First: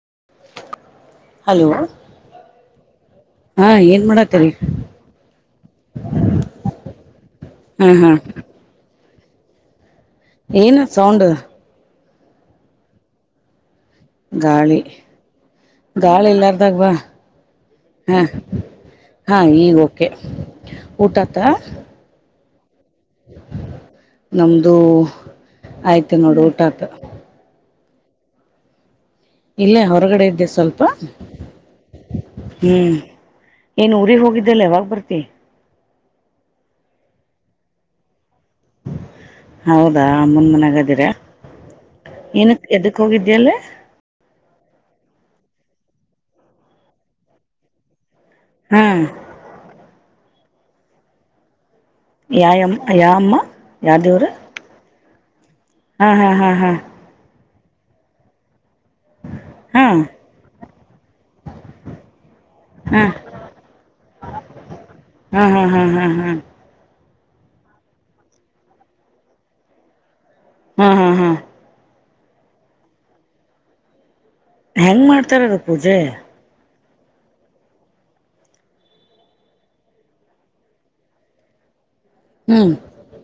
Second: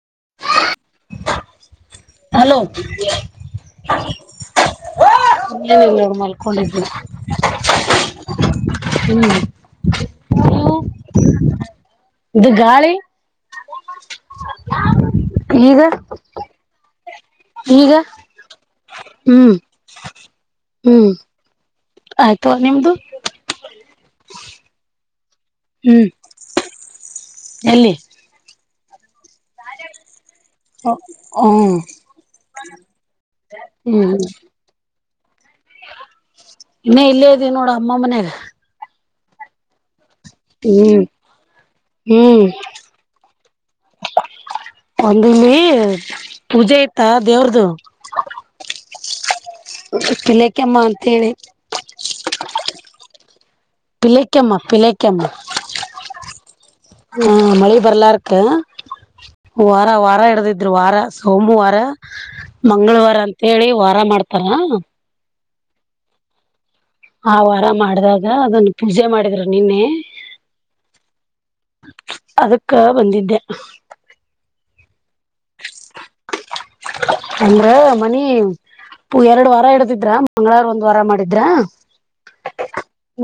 [unintelligible] Hello hello ಹಾ ಏನ್ ಮಾಡತರಿ ಏನು ಇಲ್ಲ ನೋಡು ಮಲ್ಕೊಂಡಿದ್ದ್ವಿ ಹಾ ಹಾ ಹ್ಮ್ ನೀವು ಏನದಸೌಂಡ್ ಇದು ಗಾಳಿ ಗಾಳಿ ಈಗ ಗಾಳಿ ಇಲ್ಲಾರದಾಗ ಬಾ ಈಗ ಹಾ ಹಾ ಹ್ಮ್ ಈಗ ಕೆ ಹ್ಮ್ ಊಟತ್ತ ಆಯ್ತು ನಿಮ್ದು ನಮ್ದೂ ಹ್ಮ್ ಆಯ್ತು ನೋಡು ಊಟ ಆತು ಎಲ್ಲಿ ಇಲ್ಲೇ ಹೊರಗಡೆ ಇದ್ದೆ ಸ್ವಲ್ಪ ಹ್ಮ್ ಹ್ಮ್ ಏನ್ ಊರಿಗೆ ಹೋಗಿದ್ದಲ್ಲ ಯಾವಾಗ ಬರ್ತಿ ಇನ್ನೇ ಇಲ್ಲೇ ಇದ್ದೀ ನೋಡ ಅಮ್ಮಮಗನ್ಯಾಗ ಹೌದಾ ಮುನ್ ಮನ್ಾಗದಿರ ಹ್ಮ್ ಹ್ಮ್ ಏನಕ್ ಎದಕ್ ಹೋಗಿದ್ದ್ಯಲ್ಲ ಒಂದಮ್ಮಿ ಪೂಜೆ ಇತ್ತಾ ದೇವ್ರದು ಹ್ ತಿಲೆಕಮ್ಮ ಅಂತ ಹೇಳಿ ಯಾಯಾಮ ಯಾಅಮ್ಮ ಪಿಲೈಕಮ್ಮ ಪಿಲೈಕಮ್ಮ ಹ್ಮ್ ಹಾ್ ಹಾ ಹಾ ಮಳೆ ಬರ್ಲಾರಕ್ಕೆ ಹಾ ವಾರ ವಾರ ಹಿಡದಿದ್ರು ವಾರ ಸೋಮವಾರ ಹಾ ಮಂಗಳವಾರ ಅಂತೇಳಿ ವಾರ ಮಾಡ್ತಾರ ಹ್ಮ್ ಹ್ಮ್ ಹ್ಮ್ ಹ್ಮ್ ಹ್ಮ್ ಆ ವಾರ ಮಾಡಿದಾಗ ಅದನ್ನು ಪೂಜೆ ಮಾಡಿದ್ರು ನಿನ್ನೆ ಹ್ಮ್ ಹ್ಮ್ ಹ್ಮ್ ಅದಕ್ಕ ಬಂದಿದ್ದೆ ಹೆಂಗ್ ಮಾಡ್ತಾರದು ಪೂಜೆ ಅಂದ್ರ ಮನಿ ಪ ಎರಡು ವಾರ ಇಡತಿದ್ರ ಮಂಗಳವಾರ ಒಂದ್ ವಾರ ಮಾಡಿದ್ರ ಹ್ಮ್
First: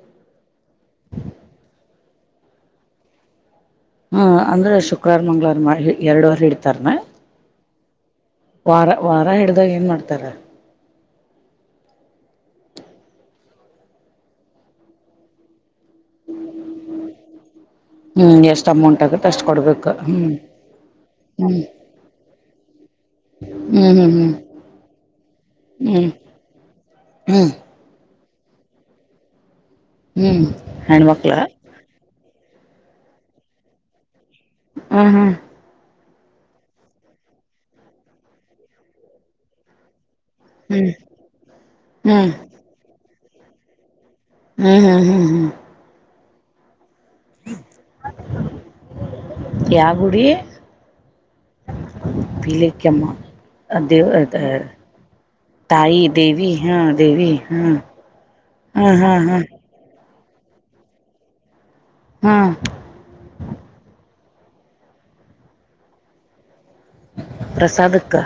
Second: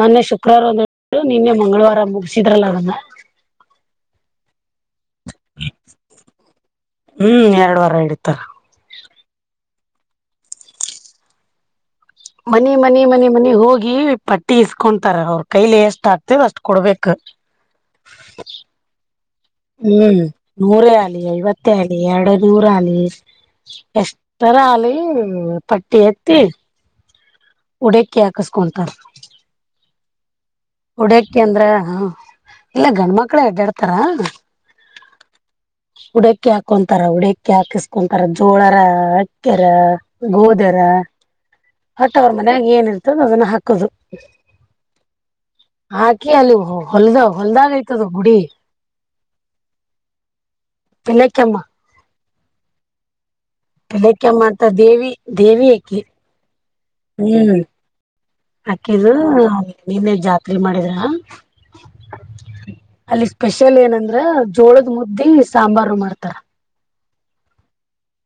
ಮೊನ್ನೆ ಶುಕ್ರವಾರ ಒಂದು ಇತ್ತು ನಿನ್ನೆ ಮಂಗಳವಾರ ಮುಗಸಿದ್ರಲ್ಲ ಅದನ್ನ ಹಾ ಅಂದ್ರ ಶುಕ್ರವಾರ ಮಂಗ್ಳವಾರ ಎರಡು ವಾರ ಹಿಡ್ತಾರನ ಹ್ಮ್ ಎರಡ್ ವಾರ ಹಿಡಿತಾರ ವಾರ ವಾರ ಹಿಡ್ದಾಗ ಏನ್ ಮಾಡ್ತಾರ ಮನಿ ಮನಿ ಮನಿ ಮನಿ ಹೋಗಿ ಪಟ್ಟಿ ಇಸ್ಕೊಂತಾರ ಅವ್ರ ಕೈಲೆ ಎಷ್ಟ ಎಷ್ಟ ಆಗ್ತದೆ ಅಷ್ಟು ಕೊಡ್ಬೇಕು ಹ್ಮ್ ಎಷ್ಟ್ ಅಮೌಂಟ್ ಆಗತ್ತೆ ಅಷ್ಟ್ ಕೊಡ್ಬೇಕು ಹ್ಮ್ ನೂರೇ ಆಲಿ ಹ್ಮ್ ಐವತ್ತೇ ಆಲಿ ಎರಡು ನೂರ ಆಲಿ ಹ್ಮ್ ಎಷ್ಟರ ಅಲಿ ಪಟ್ಟಿ ಹ್ಮ್ ಹ್ಮ್ ಎತ್ತಿ ಹ್ಮ್ ಹ್ಮ್ ಉಡೆಕ್ಕಿ ಹಾಕಸ್ಕೊಂತಾರ ಹ್ಮ್ ಹೆಣ್ಮಕ್ಳ ಉಡೆಕ್ಕಿ ಅಂದ್ರೆ ಹ ಇಲ್ಲ ಗಂಡ ಮಕ್ಳು ಹೆಡ್ಡಾಡ್ತಾರ ಹ್ಮ ಹ್ಮ್ ಉಡಕ್ಕಿ ಹಾಕೊಂತಾರ ಉಡಕ್ಕಿ ಹಾಕಿಸಕೊಂತಾರ ಜೋಳರ ಅಕ್ಕೆರ ಗೋದೆರ ಹ್ಮ್ ಹೊಟ್ಟವ್ರ ಹ್ಮ್ ಹ್ಮ್ ಮನ್ಯಾಗ ಏನಿರ್ತದ ಅದನ್ನ ಹಾಕೋದು ಹ್ಮ್ ಹ್ಮ್ ಹ್ಮ್ ಹ್ಮ್ ಹಾಕಿ ಅಲ್ಲಿ ಹೊಲ್ದ ಹೊಲ್ದಾಗಯ್ತದ ಗುಡಿ ಯಾ ಗುಡಿ ಪಿಲಕ್ಕೆಮ್ಮ ಪೀಳಕಮ್ಮ ದೇವ ಪಿಲಕ್ಕೆಮ್ಮ ಅಂತ ದೇವಿ ದೇವಿ ತಾಯಿ ಅಕಿ ದೇವಿ ಹಾ ದೇವಿ ಹ್ಮ ಹಾಕಿದ್ ನಿನ್ನೆ ಜಾತ್ರೆ ಮಾಡಿದ್ರ ಹಾ ಅಲ್ಲಿ ಸ್ಪೆಷಲ್ ಏನಂದ್ರ ಜೋಳದ ಮುದ್ದಿ ಸಾಂಬಾರ ಮಾಡ್ತಾರ ಪ್ರಸಾಾದಕ್ಕ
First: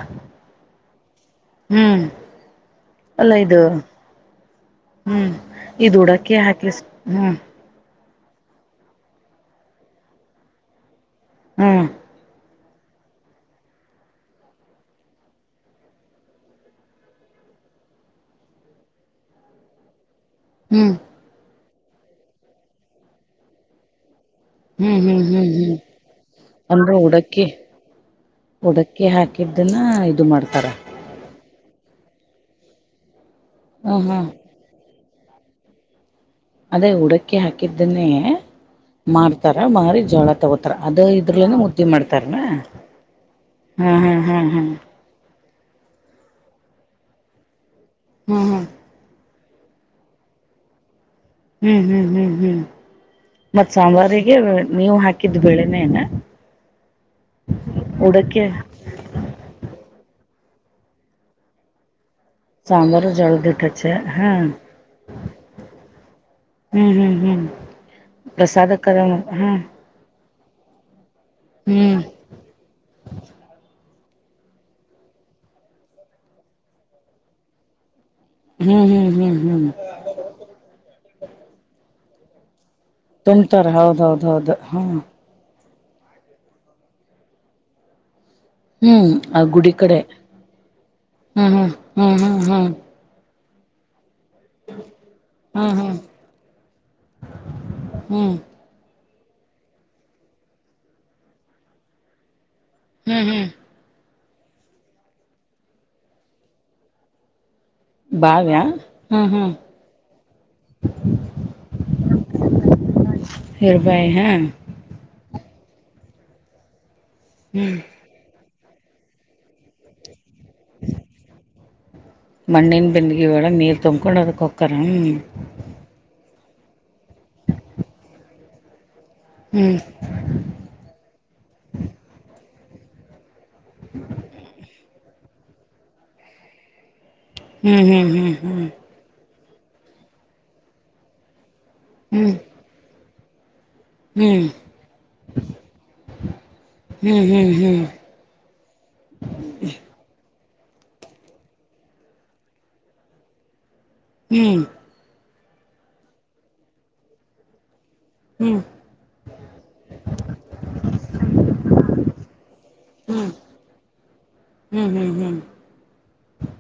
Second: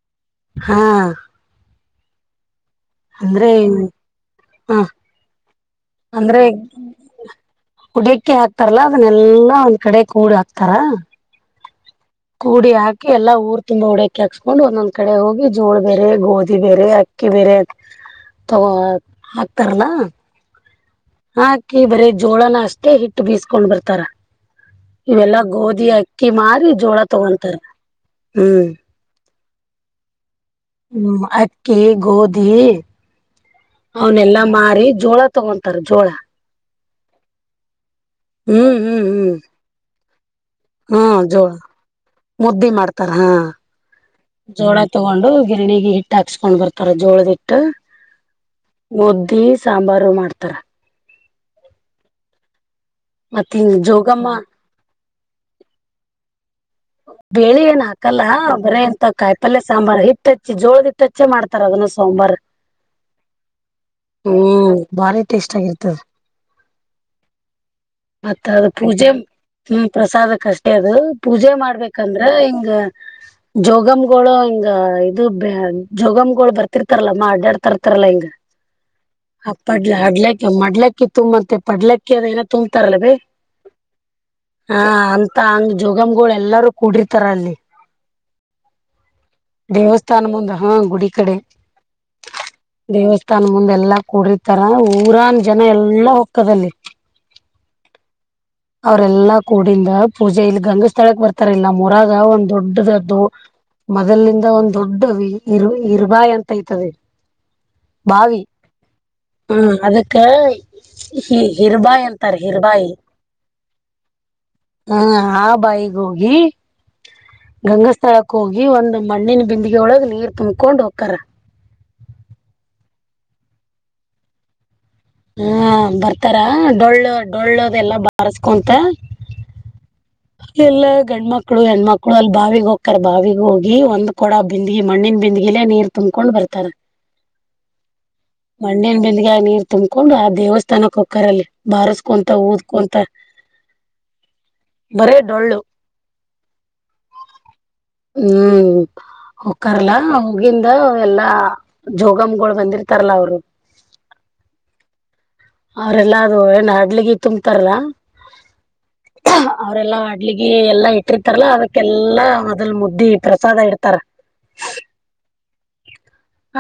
ಹಾ ಹ್ಮ್ ಅಲ್ಲ ಅಂದ್ರೆ ಇದು ಹ ಹ್ಮ್ ಇ್ ಉಡಾಕ್ಕಿ ಹಾಕ್ಲಿ ಹ್ಮ್ ಉಡಕ್ಕೆ ಹಾಕ್ತಾರಲ್ಲಾ ಅದನ್ನೆಲ್ಲಾ ಒಂದ್ ಕಡೆ ಕೂಡ್ ಹಾಕ್ತಾರ ಹ್ಮ್ ಕೂಡಿ ಹಾಕಿ ಎಲ್ಲ ಊರ್ ತುಂಬಾ ಡಕೆ ಹಾಕ್ಸ್ಕೊಂಡು ಒಂದೊಂದ್ ಕಡೆ ಹೋಗಿ ಜೋಳ ಬೇರೆ ಗೋಧಿ ಬೇರೆ ಅಕ್ಕಿ ಬೇರೆ ಬೇರೆ ತಗೋ ಹಾಕ್ತಾರಲ ಹ್ಮ್ ಹಾಕಿ ಬರ ಜೋಳನ ಅಷ್ಟೇ ಹಿಟ್ಟು ಬೀಸ್ಕೊಂಡ್ ಬರ್ತಾರ ಹ್ಮ್ ಹ್ಮ್ ಇವೆಲ್ಲಾ ಹ್ಮ್ ಹ್ಮ್ ಗೋಧಿ ಅಕ್ಕಿ ಮಾರಿ ಅಂದ್ರೆ ಜೋಳ ಉಡಕ್ಕಿ ತಗೊಂತಾರೆ ಹ್ಮ್ ಉಡಕ್ಕಿ ಹಾಕಿದ್ದನ್ನ ಇದು ಮಾಡ್ತಾರೆ ಹ್ಮ್ ಅಕ್ಕಿ ಗೋಧಿ ಹ ಹಾ ಅವನೆಲ್ಲಾ ಮಾರಿ ಜೋಳ ತಗೊಂತಾರ ಜೋಳ ಅದೇ ಹಡಕ್ಕಿ ಹಾಕಿದ್ದನೇ ಹ್ಮ್ ಹ್ಮ್ ಹ್ಮ್ ಮಾರ್ತಾರ ಮಾರಿ ಜೋಳ ತಗೋತಾರ ಹಾ ಅದು ಜೋಳ ಇದ್ರಲನೆ ಮುದ್ದಿ ಮಾಡ್ತಾರ ಮುದ್ದಿ ಮಾಡ್ತಾರ ಹಾ ಹ್ಮ್ ಹಾ್ ಹಾ್ ಹಾ ಜೋಳ ತಗೊಂಡು ಗಿರಣಿಗೆ ಹಿಟ್ಟ ಹಾಕ್ಸ್ಕೊಂಡ್ ಬರ್ತಾರ ಜೋಳದಿಟ್ಟ ಹ್ಮ್ ಹ್ಮ್ ಮುದ್ದಿ ಸಾಂಬಾರು ಮಾಡ್ತಾರ ಹ್ಮ್ ಹ್ಮ್ ಹ್ಮ್ ಹ್ಮ್ ಮತ್ತ ಮತ್ ಹಿಂಗ್ ಜೋಗಮ್ಮ ಸಾಂಬಾರಿಗೆ ನೀವು ಹಾಕಿದ್ದ ಬೆಳೆನೇ ನ ಬಳಿ ಏನ್ ಹಾಕಲ್ಲ ಬರ ಎಂತ ಕಾಯ್ ಪಲ್ೆ ಸಾಂಬಾರ್ು ಇತ್ತತಿ ಜೋಳದಿಟ್ಟಚ್ಚೆ ಮಾಡ್ತಾರ ಅಗನ ಸಾಂಬಾರ್ ಸಾಂಬಾರು ಜೋಳದ ಹಿಟ್ಟ ಹಚ್ಚ ಹಾ ಹ್ಮ್ ಬಾರಿ ಟೇಸ್ಟ್ ಆಗಿರ್ತದ ಹ್ಮ್ ಹ್ಮ್ ಹ್ಮ್ ಮತ್ತ ಅದು ಪ್ರಸಾದಕ್ಕದ ಪೂಜೆ ಹಾ ಹ್ಮ ಪ್ರಸಾದಕ್ಕೆಷ್ಟೇ ಅದು ಪೂೆ ಹ್ಮ್ ಂದ್ರೆ ಹಿಂಗ ಜೋಗಮ ಗಳು ಹಿಂಗ ಇದು ಜೋಗಮ್ಗಳು ಬರ್ತಿರ್ತಾರಲ್ಲ ಮಾ ಆಡ್ಡಾಡ್ತರ್ತಾರಲ್ಲಾ ಹಿಂಗ ಹ್ಮ್ ಹ್ಮ್ ಹ್ಮ್ ಹ ಹ್ಮ್ ಪಡ್ಲ ಅಡ್ಲಕ್ಕ ಮಡ್ಲಕ್ಕಿ ತುಂಬಂತೆ ಪಡ್ಲಕ್ಕಿ ಅ ಏನ ತುಂಬ ಲ್ಲ ಬಿ ತುಂಬ್ತಾರ ಹೌದೌದ ಹೌದು ಹ ಹ್ಮ್ ಅಂತ ಹಂಗ ಜೋಗಮ್ಗಳು ಎಲ್ಲಾರೂ ಕೂಡಿರ್ತಾರ ಅಲ್ಲಿ ಹ್ಮ್ ಆ ಗುಡಿ ಕಡೆ ದೇವಸ್ಥಾನ ಮುಂದೆ ಹಾ ಗುಡಿ ಕಡೆ ಹ್ಮ್ ಹ್ಮ್ ಹ್ಮ್ ಹ್ಮ್ ಹ್ಮ್ ದೇವಸ್ಥ ತನ ಮುಂದೆಲ್ಲಾ. ಕುಡತಾರ ಊರನ್ ಜನ ಹ್ಮ್ ಹ್ಮ್ ಎಲ್ಲಾ ಹೊಕ್ಕದಲ್ಲಿ ಹ್ಮ್ ಅವ್ರೆಲ್ಲಾ ಕೂಡಿಂದ ಪೂಜೆ ಇಲ್ಲಿ ಗಂಗ ಸ್ಥಳಕ್ ಬರ್ತಾರಿಲ್ಲಿ ನಮ್ಮೂರಗ ಒಂದು ದೊಡ್ಡದದ್ದು ಹ್ಮ್ ಹ್ಮ್ ಮೊದಲಿಂದ ಒಂದ್ ದೊಡ್ಡ ಇರು ಇರುಬಾಯಿ ಅಂತ ಇಐತದ ಬಾವ್ಯಾ ಹ್ಮ್ ಹ್ಮ್ ಹೂ ಅದಕ್ಕ ಹಿ ಹಿರ್ಬಾಯಿ ಅಂತರ ಹಿರ್ಬಾಯಿ ಹಿರ್ಬಾಯ ಹ ಬಾಯಿಗೆ ಹೋಗಿ ಹ್ಮ್ ಗಂಗಾಸ್ಥಳಕ್ಕ ಹೋಗಿ ಒಂದು ಮಣ್ಣಿನ ಬಿಂದಿಗೆ ಒಳಗ ನೀರ್ ತುಂಬ್ಕೊಂಡ್ ಹೋಗ್ತಾರ ಮಣ್ಣಿನ್ ಬಿಂದಿಗೆ ಒಳಗ್ ನೀರ್ ತೊಂಬ್ಕೊಂಡ್ ಅದಕ್ ಒಕ್ಕರ್. ಹಾ ಬರ್ತಾರ ಡೊಳ್ಳು ಡೊಳ್ಳು ಅದೆಲ್ಲ ಬಾರ್ಸ್ಕೊಂತ ಹ್ಮ್ ಎಲ್ಲ ಗಂಡ್ಮಕ್ಳು ಹೆಣ್ಮಕ್ಳು ಅಲ್ಲಿ ಬಾವಿಗ್ ಹೋಕರ್ ಬಾವಿಗ ಹೋಗಿ ಒಂದ್ ಕೊಡ ಬಿಂದಗಿ ಮಣ್ಣಿನ ಬಿಂದಗಿಲೆೇ ನೀರ್ ತುಂಬ್ಕೊಂಡ್ ಬರ್ತಾರ ಹ್ಮ್ ಹ್ಮ್ ಹ್ಮ್ ಹ್ಮ್ ಹ್ಮ್ ಮಣ್ಣಿನ್ ಬಿಂದ್ಯಾಗ್ ನೀ ತುಂಬಕೊಂಡು ಆ ದೇವಸ್ಥಾನಕ್ ಹೊಕ್ಕರಲ್ಲಿ ಬಾರಸ್ಕೊಂತ ಊದ್ಕೊಂತ ಹ್ಮ್ ಬರೇ ಡೊಳ್ಳು ಹ್ಮ್ ಹ್ಮ್ ಹ್ಮ್ ಹ್ಮ್ ಹ್ಮ್ ಹ್ಮ್ ಹೂ ಹೊಕ್ಕರಲ್ಲ ಮುಗಿಂದ ಎಲ್ಲಾ ಜೋಗಮ್ಗಳು ಬಂದಿರ್ತಾರಲ್ಲ ಅವ್ರು ಹೂ ಅವ್ರೆಲ್ಲಾ ಅದು ಏನ್ ಹಡ್ಲಿಗಿ ತುಂಬ್ತಾರಲ್ಲಾ ಹೂ ಅವ್ರಲ್ಲಾ ಅಡ್ಲಿಗಿ ಎಲ್ಲಾ ಇಟ್ಟಿರ್ತಾರಲ್ಲಾ ಅದಕ್ಕೆಲ್ಲಾ ಮೊದಲ್ ಮುದ್ದಿ ಪ್ರಸಾದ ಇಡ್ತಾರ ಹು ಹು ಹು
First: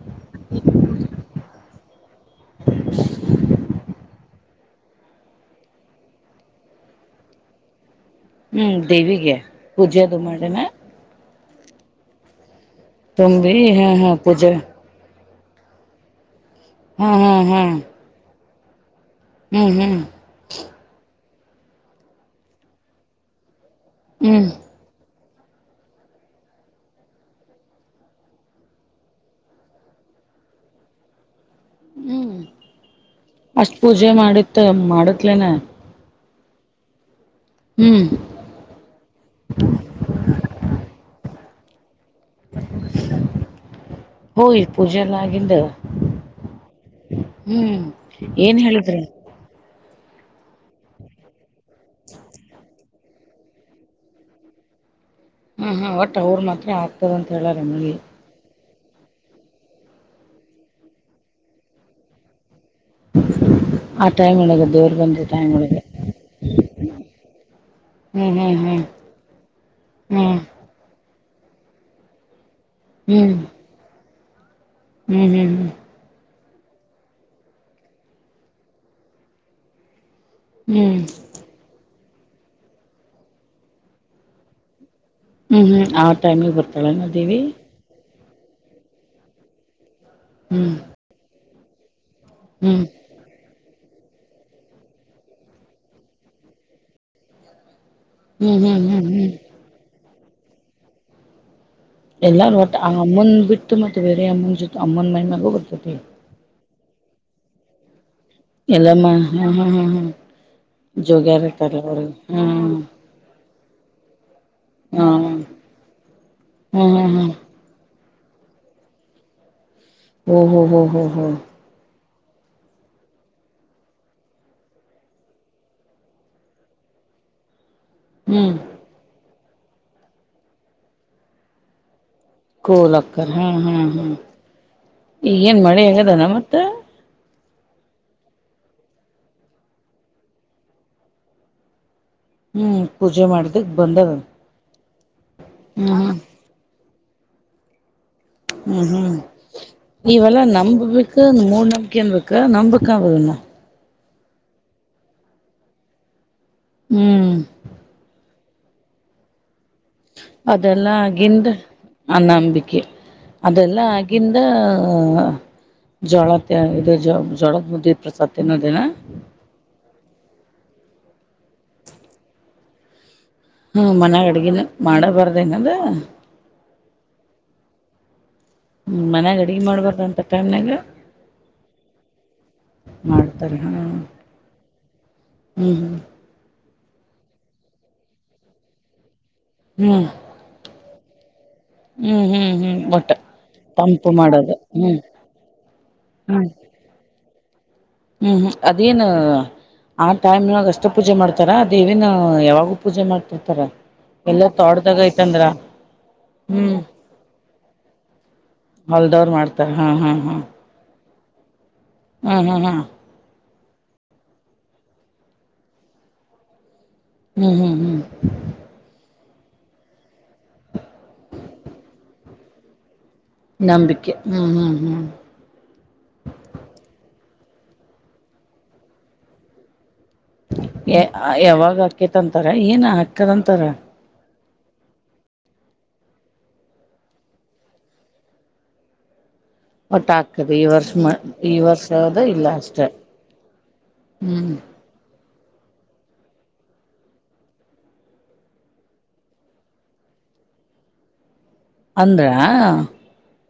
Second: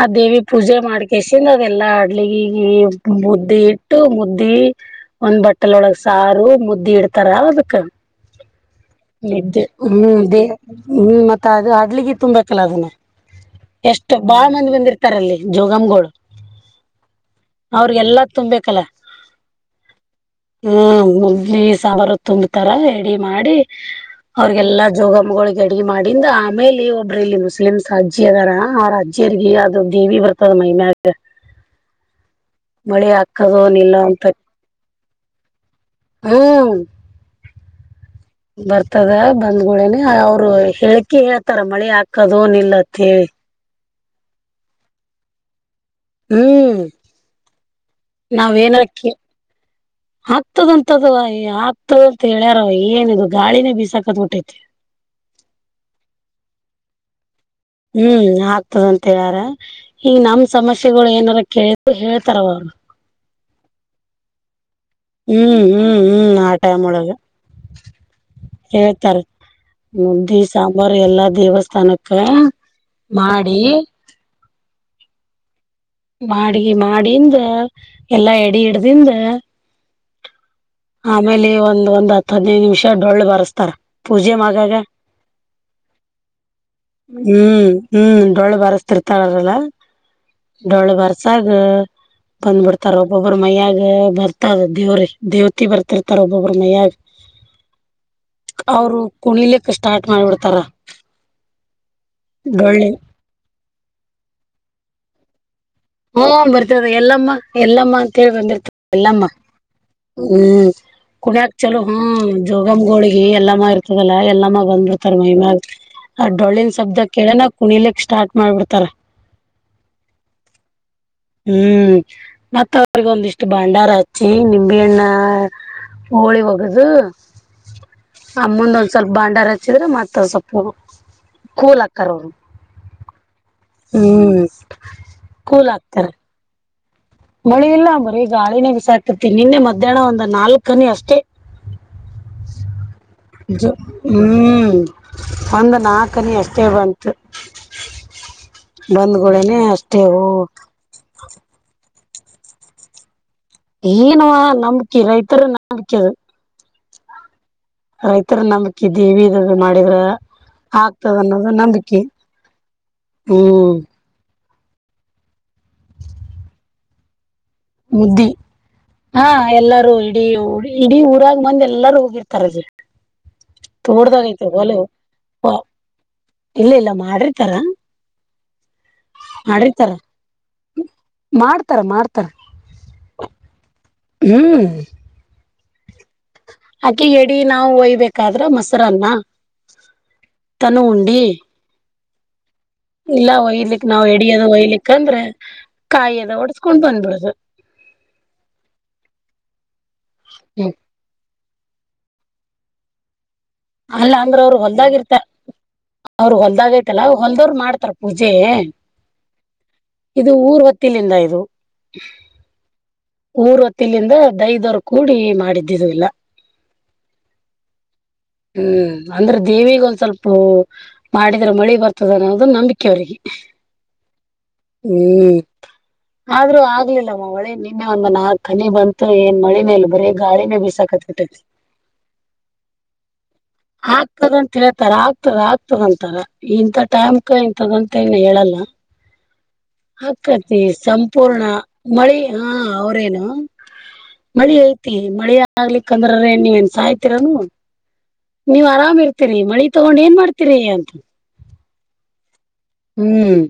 ಆ ದೇವಿ ಪೂಜೆ ಮಾಡ್ಕ್ಸೆಸಿಂದ ಅದೆಲ್ಲಾ ಅಡ್ಲಿಗಿ ಮುದ್ದಿ ಇಟ್ಟು ಮುದ್ದಿ ಒಂದ್ ಬಟ್ಟೆಲ್ ಒಳಗ್ ಸಾರು ಮುದ್ದಿ ಇಡ್ತಾರ ಅದಕ್ ಹ್ಮ್ ದೇವಿಗೆ [unintelligible] ಪೂಜೆ ಅದು ಹ್ಮ್ ದೇ ಮಾಡೇನ ಹ್ಮ್ ಮತ್ತೆ ಅದು ಹಡ್ಲಿಗಿ ತುಂಬೇಕ್ ತುಂಬಿ ಹ ಹ ಬಾಳ್ ಮಂದಿ ಬಂದಿರ್ತಾರಲ್ಲಿ ಜೋಗಮ್ಗಳು ಹ ಹ ಹ ತುಂಬೇಕಲ ಹುಹು ನೀ ಸಾವಾರ ತುಂಬತಾರ ಎಡಿ ಮಾಡಿ ಹ್ಮ್ ಅವ್ರಗೆಲ್ಲಾ ಜೋಗವ್ವ ಗಳಿಗೆ ಅಡಗೆ ಮಾಡಿಂದ ಆಮೇಲಿ ಒಬ್ಬರು ಇಲ್ಲಿ ಮುಸ್ಲಿಮ್ಸ್ ಅಜ್ಜಿ ಅದಾರ ಆ ಅಜ್ಜಿ ಜೀರ್ಗಿ ಅದು ದೀವಿ ಬರ್ತದ ಮೈಮ್ಯಾಗ ಮಳಿ ಹಾಕೊಡೊ ಅಷ್ಟ್ ಏನ್ ಇಲ್ಲೊ ಪೂಜೆ ಅಂತ ಮಾಡಿತ್ತ ಮಾಡತ್ಲೇನ ಹೂ ಹು ಬರ್ತದ ಬಂದುಳೆನೆ ಅವ್ರು ಹೇಳಳ್ಕಿ ಹೇಳ್ತಾರ ಮಳಿ ಹಾಕ್ ಕದೋನಿಲ್ಲತೀಳಿ ಹೋಯ್ ಪೂಜೆ ಎಲ್ಲ ಆಗಿಂದ ಹ್ಮ್ ಹ್ಮ್ ಏನ್ ಹೇಳಿದ್ರು ಆಗ್ತದಂತದ ಅದು ಆಗ್ತದ ಅಂತ ಹೇಳ್ಯಾರವ ಏನ್ ಗಾಳಿನೇ ಬಿಸಾಕತ್ಬಿತೈತಿ ಹು ಹು ವಟ್ಟ್ ಅವ್ರ ಮಾತ್ರ ಆಗ್ತದಂತ ಹೇಳಾರೆ ಮಿ ತದಂತ ಹೇಳ್ಯಾರ ಹಿಂಗ ನಮ್ ಸಮಸ್ಯೆಗಳು ಏನಾರ ಕೇಳ ಹೇಳ್ತಾರ ಅವ್ರು ಆ ಟೈಮ್ ಒಳಗ್ ದೇವ್ರು ಹ್ಮ್ ಹ್ಮ್ ಹ್ಮ್ ಆ ಟೈಮ್ ಒಳಗ ಹ್ಮ್ ಹ್ಮ್ ಹ್ಮ್ ಹೇಳ್ತಾರ್ ಮುದ್ದಿ ಸಾಂಬಾರು ಎಲ್ಲ ದೇವಸ್ಥಾನಕ್ಕ ಹ್ಮ್ ಹ್ಮ್ ಮಾಡಿ ಹ್ಮ್ ಹ್ಮ್ ಹ್ಮ್ ಮಾಡಗ ಮಾಡಿಂದ ಎಲ್ಲಾ ಎಡಿ ಹಿಡ್ದಿಂದ ಹ್ಮ್ ಆಮೇಲೆ ಒಂದ ಒಂದ್ ಹತ್ತು ಹತ್ತು ಹದಿನೈದು ನಿಮಿಷ ಡೊಳ್ಳು ಬರೆಸ್ತಾರ ಪೂಜೆ ಮಗಾಗ ಹ್ಮ್ ಹ್ಮ್ ಆ ಟೈಮ್ಗೆ ಬರ್ತಾಳೆ ನಡ್ದೀವಿ ಡೋಳ್ಳು ಬಾರಸತಿ ಇರ್ತಾಳರಲ್ಲ ಹ್ಮ್ ಡೋಳ್ಳು ಬರ್ಸಾಗ ಹ್ಮ್ ಬಂದ್ಬಿಡ್ತಾರ ಒಬ್ಬೊಬ್ಬರು ಮೈಯಗ ಬರ್ತದ ದೇವ್ರಿ ದೇವತಿ ಬರ್ತಿರ್ತಾರ ಒಬ್ಬೊಬ್ಬ್ರ ಮಯ್ಯಾಗ ಹ್ಮ್ ಹ್ಮ್ ಅವರು ಹ್ಮ್ ಹ್ಮ್ ಕುಣಿಲಿಕ್ಕೆ ಸ್ಟಾರ್ಟ್ ಮಾಡ್ಬಿಡ್ತಾರ ಎಲ್ಲಾರೂ ಒಟ್ಟ ಡೊಳ್ಳಿ ಆ ಅಮ್ಮನ್ ಬಿಟ್ಟ ಮತ್ತೆ ಬೇರೆ ಅಮ್ಮನ ಜೊತೆ ಅಮ್ಮನ್ ಮೈ ಮ್ಯಾಗ ಬರ್ತತ್ತು ಹ್ಮ ಬರ್ತದೆ ಎಲ್ಲಮ್ಮ ಎಲ್ಲಮ್ಮ ತಿಳ್ ಬಂದಿರ್ತ ಎಲ್ಲಮ್ಮ ಹಾ ಹಾ ಹಾ ಹಾ ಹ್ಮ್ ಜೋಗ್ಯಾರ ಕುಗ್ಯಾಕ್ ಚಲೋ ಇರ್ತಾರಲ್ಲ ಹಾ ಅವ್ರಿಗೆ ಜೋಗಮ್ ಗೋಳಗಿ ಎಲ್ಲಾ ಮಾಡ ತದಲ್ಲ ಎಲ್ಲ ಮಾಗ ಹಾ ಬಂದಿರ್ತಾರ ಮೈಮಾಗ ಆ ಡೊಳ್ಳನ್ ಹಾ ಶಬ್ದ ಹಾ ಹಾ ಹಾ ಕೇಳ ಕುಣಿಲಿ ಸ್ಟಾರ್ಟ್ ಮಾಡ್ಬಿಡ್ತಾರ ಓ ಹೋ ಹೋ ಹ ಹ್ಮ್ ಮತ್ತ ಅವ್ರಗ ಒಂದಿಷ್ಟು ಭಂಡಾರ ಹಚ್ಚಿ ನಿಂಬೆಹಣ್ಣ ಹೋಳಿ ಹೋಗದು ಆ ಹ್ಮ್ ಮುಂದ ಒಂದ್ ಸ್ವಲ್ಪ ಭಾಂಡಾರ ಹಚ್ಚಿದ್ರೆ ಮತ್ತೊಂದ್ ಸ್ವಲ್ಪ ಕೂಲ್ ಹಾಕ್ಕರ ಅವರು ಕೋಲಕ್ಕರ್ ಹಾ ಹಾ ಹಾ ಹ್ಮ್ ಈಗಏನ್ ಕೂಲ್ ಮಳೆ ಆಕ್ತಾರ ಆಗದಾನ ಮತ್ತ ಮಳಿ ಇಲ್ಲಂಬರೀ ಈಗ ಗಾಳಿನೇ ಬಿಸಾಕತಿನಿ ನಿನ್ನೆ ಮಧ್ಯಾಹ್ನ ಒಂದ ನಾಲ್ಕನ ಅಷ್ಟೇ ಹ್ಮ್ ಪೂಜೆ ಮಾಡ್ದಕ್ ಬಂದದ ಹ್ಮ್ ಒಂದು ಹ್ಮ್ ನಾಲ್ಕನೇ ಅಷ್ಟೇ ಬಂತು ಹ್ಮ್ ಹ್ಮ್ ಬಂದ್ಗಳೇನೆ ಅಷ್ಟೇ ಓ ಇವೆಲ್ಲ ನಂಬಬೇಕು ಮೂಡ್ ನಂಬಿಕೆ ನ್ಬೇಕು ನಂಬಕ ಬದಣ ಏನು ನಂಬಕೆ ರೈತರು ನಂಬಕೆದು ಹ್ಮ್ ರೈತರು ನಂಬಕಿದ್ದವಿ ಮಾಡಿದ್ರ ಅದೆಲ್ಲ ಆಗ್ತದ ಆಗಿಂದ ಅನ್ನೋದು ನಂಬಿಕೆ ಹ್ಮ್ ಇ ಜೋಳತ್ತ ಇದು ಜ ಮುದ್ದಿ ಹಾ ಎಲ್ಲಾರೂ ಇಡೀ ಇಡೀ ಊರಾಗ ಬಂದ್ ಎಲ್ಲಾರು ಹೋಗಿರ್ತಾರಜ ಹ್ಮ ಮನ್ಯಾಗ ತೋಡ್ದಾಗೈತೆ ಅಡ್ಗಿನ ಬಲ ಮಾಡಬಾರ್ದ ಏನದ ಇಲ್ಲ ಇಲ್ಲ ಮಾಡ್ರಿ ತರಾ ಮನ್ಯಾಗ ಅಡ್ಗೆ ಮಾಡತಾರ ಮಾಡ್ಬಾರ್ದ ಅಂತ ಟೈಮ್ನಾಗ ಮಾಡ್ತಾರ ಮಾಡ್ತಾರ ಮಾಡ್ತಾರೆ ಹಾ ಹ್ಮ್ ಹ್ಮ್ ಹ್ಮ್ ಅಕೆ ಎಡಿ ನಾವವು ಒಯ್ಬೇಕಾದ್ರ ಮೊಸರನ್ನ ಹ್ಮ್ ತನ ಉಂಟ ಬಿ ಹ್ಮ್ ಹ್ಮ್ ಹ್ಮ್ ಒಟ್ಟ ಇಲ್ಲ ಒಯ್ಲಿಕ್ ನಾವ್ ತಂಪು ಎಡಿಯದ ಮಾಡೋದು ಒಯ್ಲಿಕ್ಕ ಹ್ಮ್ ಅಂದ್ರೆ ಕಾಯಿಯದ ಒಡ್ಸ್ಕೊಂಡ್ ಬಂದ್ಬಿಡು [unintelligible] ಹ್ಮ್ಅದೇನ್ ಆ ಟೈಮ್ಗ ಹ್ಮ್ ಅಷ್ಟ ಪೂಜೆ ಮಾಡ್ತ ತಾರ ದೇವಿನ ಯಾವಾಗ ಪೂಜೆ ಮಾಡ್ತಿರ್ತಾರ ಎಲ್ಲ ತೋಡ್ದಾಗ ಆಯ್ತಂದ್ರ ಅವ್ರ ಹೊಲ್ದಾಗೈತಲ್ಲ ಅವ ಹೊಲ್ದವ್ರ ಮಾಡ್ತಾರ ಪೂಜೆ ಹೊಲ್ದವ್ರು ಮಾಡ್ತಾರ ಹಾ ಹಾ ಇದು ಹಾ ಊರ್ ಹೊತ್ತಲಿಂದ ಇದು ಹ್ಮ್ ಹ್ಮ್ ಹ್ಮ ಊರ್ ಹೊತ್ತಿಲಿಂದ ದೈದವರು ಕೂಡಿ ಮಾಡಿದ್ದಿದಿಲ್ಲ ಹ್ಮ್ ಹ್ಮ್ ಹ್ಮ್ ಹ್ಮ್ ಅಂದ್ರೆ ದೇವಿಿಗೆ ಒಂದ್ ಸ್ವಲ್ಪ ಮಾಡಿದ್ರೆ ಮಳೆ ಬರ್ತದ ಅನ್ನೋದು ನಂಬಿಕೆ ಅವ್ರರಿಗೆ ಹ್ಮ್ ಆದ್ರೂ ಆಗ್ಲಿಲ್ಲ ಒಳೆ ನಿನ್ನೆ ಒಂದ ನಾಲ್ಕ್ ಕಿ ಬಂತು ಏನ್ ಮಳೆ ಮೇಲ್ ಬರ ಯಾವಾಗ ಅಕೇತ್ಂತಾರ ಏನ್ ಹಾಕ್ಕದಂತಾರ ಆಗ್ತದಂತ ಹೇಳ್ತಾರ ಆಗ್ತದ ಆಗ್ತದಂತಾರ ಇಂತ ಟೈಮ್ಕ ಇಂಂತದಂತ ನ ಹೇಳಲ್ಲ [inaudible] ಹಾಕದ ಆಕ್ಕತಿ ಈ ವರ್ಷ ಸಂಪೂರ್ಣ ಈ ವರ್ಷದ ಮಳಿ ಹಾ ಇಲ್ಲ ಅಷ್ಟೆ ಅವ್ರೇನು ಮಳಿ ಹ್ಮ್ ಐತಿ ಮಳಿ ಆಗ್ಲಿಕ್ಕಂದ್ರ್ರೆ ನೀವ ನ್ ಸಾಯ್ತಿೀರನು ನೀವ್ ಆರಾಮ ಇರ್ತೀರಿ ಮಳಿ ತಗೊಂಡ್ ಏನ್ ಮಾಡ್ತೀರಿ ಅಂತ ಅಂದ್ರೆ ಹ್ಮ್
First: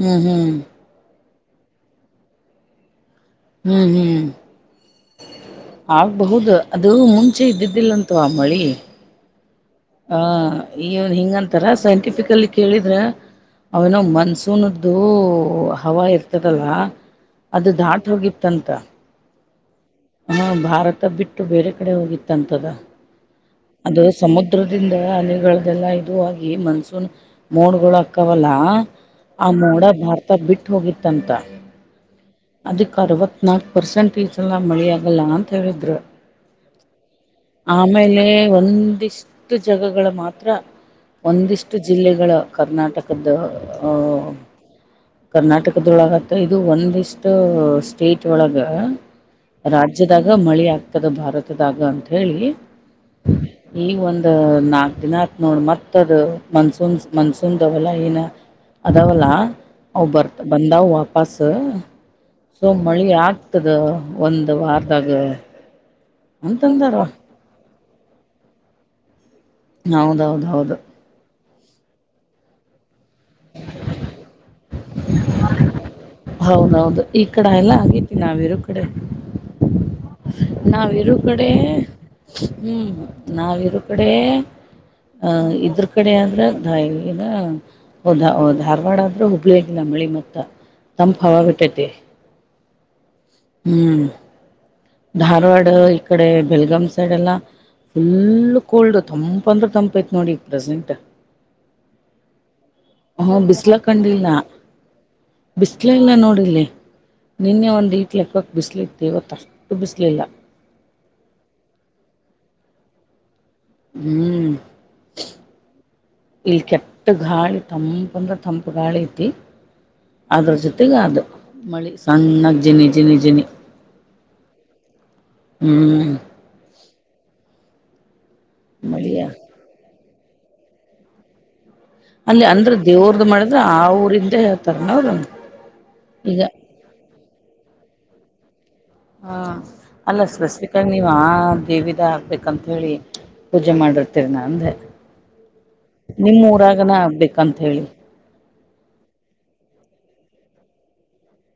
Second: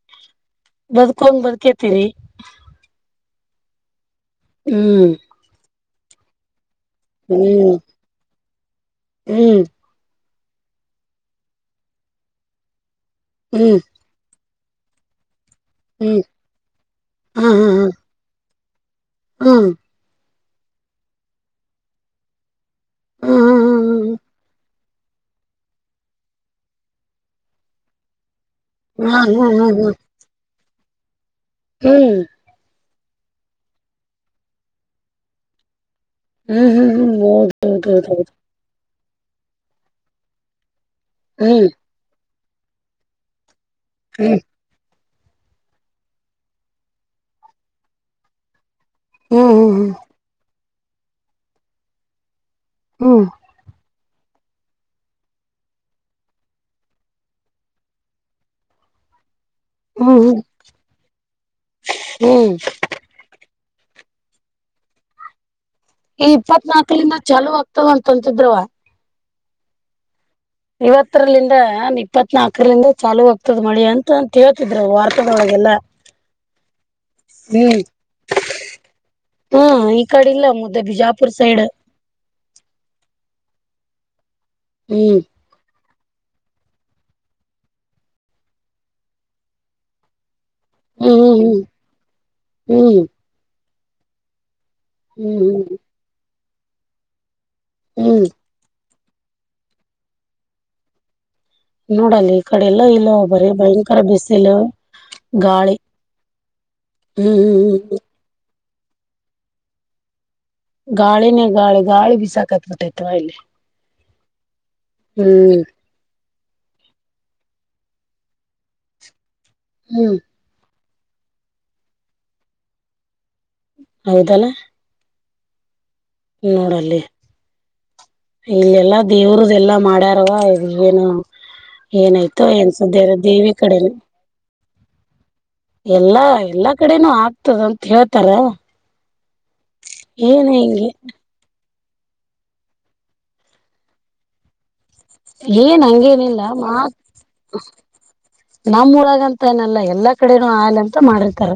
ಹ್ಮ್ ಹ್ಮ್ ಬದಕೊಂಡ್ ಬರ್ಕೇತಿೀರಿ ಹ್ಮ್ ಹ್ಮ್ ಹ್ಮ್ ಆಗ್ಬಹುದು ಅದು ಮುಂಚೆ ಹ್ಮ್ ಇದ್ದಿದ್ದಿಲ್ಲಂತ ಆ ಮಳಿ ಹ್ಮ್ ಆ ಇವನ್ ಹಿಂಗಂತಾರ ಸೈಂಟಿಫಿಕಲ್ಲಿ ಕೇಳಿದ್ರೆ ಹ್ಮ್ ಅವನ ಮನ್ಸು ಸುನ್ದು ಹವ ಹ್ಮ್ ಇರ್ತದಲ್ಲ ಅದು ದಾಟ ಹೋಗಿತ್ತಂತ ಹ್ಮ ಹಾ ಭಾರತ ಬಿಟ್ಟು ಬೇರೆ ಕಡೆ ಹೋಗಿತ್ತಂತದ ಹಾ ಹಾ ಅದು ಹಾ ಸಮುದ್ರದ ಇದ್ರಂದ ಅನೆಗಳೆಲ್ಲ ಇ ಆಗ ಮನ್ಸೂನ್ ಮೋಡ್ಗಳ ಅಕ್ಕ ಲ ಹಾ ಹಾ ಆ ಹಾ ಹ್ಮ್ ಮೋಡ ಭಾರತ ಬಿಟ್ಟ ಹೋಗಿತ್ತಂತ ಹ್ಮ್ ಅದಕ್ಕೆ ಅರವತ್ನಾಲ್ಕು ಪರ್ಸೆಂಟೇಜ ಎಲ್ಲ ಮಳೆ ಆಾಗಲ್ಲ ಅಂತ ಹೇಳಿದರು ಹ್ಮ್ ಆಮೇಲೆ ಹೌದೌದೌದೌದು ಒಂದ ಇಷ್ಟು ಜಾಗಗಳ ಮಾತ್ರ ಹ್ಮ್ ಒಂದಿಷ್ಟು ಜಿಲ್ಲೆಗಳ ಕರ್ನಾಟಕದ ಅಹ ಹ್ಮ್ ಕರ್ನಾಟಕದೊಳಗತ್ತ ಇದು ಒಂದಿಷ್ಟ ಸ್ಟೇಟ್ ಒಳಗ ಹ್ಮ್ ರಾಜ್ಯದಾಗ ಮಳೆ ಆಗ್ತದ ಭಾರತದಾಗ ಅಂತ ಹೇಳಿ ಹ್ಮ್ ಈ ಒಂದು ನಾಲ್ಕು ದಿನ ಆತ್ ನೋಡ ಮತ್ತದು ಮನ್ಸೂನ್ ಮನ್ಸೂನ್ದವಲ್ಲ ಇನ ಅಾವಲ್ಲಾ ಅ್ ಹ್ಮ್ ಹ್ಮ್ ಹ್ಮ್ ಬರ್ತ ಬಂದಾವ ವಾಪಸ್ ಹ್ಮ್ ಸೊ ಮಳಿ ಆಗ್ತದ ಒಂದು ವಾರದಾಗ ಈ ಅಂತಂದಾರ ಇಪ್ಪತ್ನಾಕಲಂದ ಚಲುುವ ಆಗ್ತವ ಅಂತಂತಿದ್ರವ ಹೌದೌದು ಇವತ್ತರಲಂದ ಇಪ್ಪತ್ ನಾಲ್ಕರಂದ ಚಾ ಆಗ್ತದ ಮಳಿ ಅಂತ ಕೇಳ್ತಿದ್ರು ವಾರ್ತದಳಗೆಲ್ಲ ಹೌದೌದು ಈ ಕಡ ಎಲ್ಲ ಆಗೇತಿ ನಾವಿರು ಕಡೆ ಹ್ಮ್ ಈ ಕಡೆ ಇಲ್ಲ ಮುದ್ದೆ ನಾವ್ ಇರುವ ಬಿಜಾಪುರ್ ಕಡೆ ಸೈಡ್ ಹ್ಮ್ ನಾವ ಇರ ಕಡೆ ಹ್ಮ್ ಇದ್ರ ಕಡೆ ಆದ್ರೆ ಧ ಧಾರವಾಡ ಆದ್ರೆ ಹುಬ್ಳಗಿನ ಮಳಿ ಮತ್ತ ತಮ್ಮ ಪಾವ ಹ್ಮ್ ಹ್ಮ್ ಬಿಟ್ಟತ್ತೆ ಹ್ಮ್ ಹ್ಮ್ ಹ್ಮ್ ಹ್ಮ್ ಹ್ಮ್ ಧಾರವಾಡ ಇ ಕಡೆ ಬೆಲ್ಗಾಮ್ ಸೈಡ್ ಎಲ್ಲ ಹ್ಮ್ ಫುಲ್ ಕೋಲ್ಡ್ ತಂಪಂದ್ರೆ ತಂಪೈತ್ ನೋಡಿ ಪ್ರೆಸೆಂಟ್ ನೋಡಲ್ಲ ಈ ಕಡೆ ಎಲ್ಲಾ ಇಲ್ಲ ಹ ಬರಿೀ ಬಿಸ್ಲ ಭಯಂಕರ ಕಂಡಿಲ್ಲ ಬಿಸಿಲು ಗಾಳಿ ಬಿಸ್ಲ ಇಲ್ಲ ನೋಡಿಲ್ಲಿ ಹ್ಮ್ ಹ್ಮ್ ನಿನ್ನೆ ಒಂದು ಹ್ಮ್ ಈಕ್ ಲೆಕ್ಕಕ್ ಬಿಸಿಲ ಇತ್ತು ಇವತ್ತ ಅಷ್ಟು ಬಿಸಲಿಲ್ಲ ಗಾಳಿನೇ ಗಾಳಿ ಗಾಳಿ ಬಿ ಸಾಕತ್ಬಟ್ಟೈತ್ವಾ ಇಲ್ಲಿ ಹ್ಮ್ ಹ್ಮ್ ಇಲ್ಲಿ ಕೆಟ್ಟ ಗಾಳಿ ತಂಪ ಅಂದ್ರ ತಂಪು ಗಾಳಿ ಐತಿ ಹ್ಮ್ ಅದ್ರ ಜೊತೆ ತ್ತಗ ಅದು ಮಳಿ ಸಣ್ಣಾಗಿ ಜಿನಿ ಜಿನಿ ಜಿನಿ ಹೌದಲ್ಲ ಹ್ಮ್ ನೋಡಾಲಲ್ಲಿ ಇಲ್ಲೆಲ್ಲಾ ಮಳಿಯ ದೇವ್ರದೆಲ್ಲಾ ಮಾಡ್ಯಾರವ ಇದಗೇನು ಅಲ್ಲಿ ಅಂದ್ರ ದೇವ್ರ್ದ ಮಾಡಿದ್ರೆ ಆ ಊರಿಂದ ಹೇಳ್ತಾರ ನೋದ ಎಲ್ಲಾ ಎಲ್ಲಾ ಕಡೆನೂ ಆಗ್ತದಂತ ಹೇಳ್ತಾರ ಹಾ ಅಲ್ಲ ಏನ್ ಸ್ವಸ್ವಿಕಾರ್ ಹಿಂಗೆ ನೀವ್ ಆ ದೇವ ಹಾಕ್ಬೇಕಂತ ಹೇಳಿ ಪೂಜೆ ಮಾಡಿರ್ತೀರಿ ನ ಅಂದೆ ಏನ್ ನಿಮ್ ಊರಾಗನ ಹಂಗೇನಿಲ್ಲತ್ ಆಗ್ಬೇಕಂತ ಹೇಳಿ ನಮ್ಮೂಊರಾಗಂತ ಏನಲ್ಲ ಎಲ್ಲಾ ಕಡೆನೂ ಆಯಲೆ ಅಂತ ಮಾಡಿರ್ತಾರ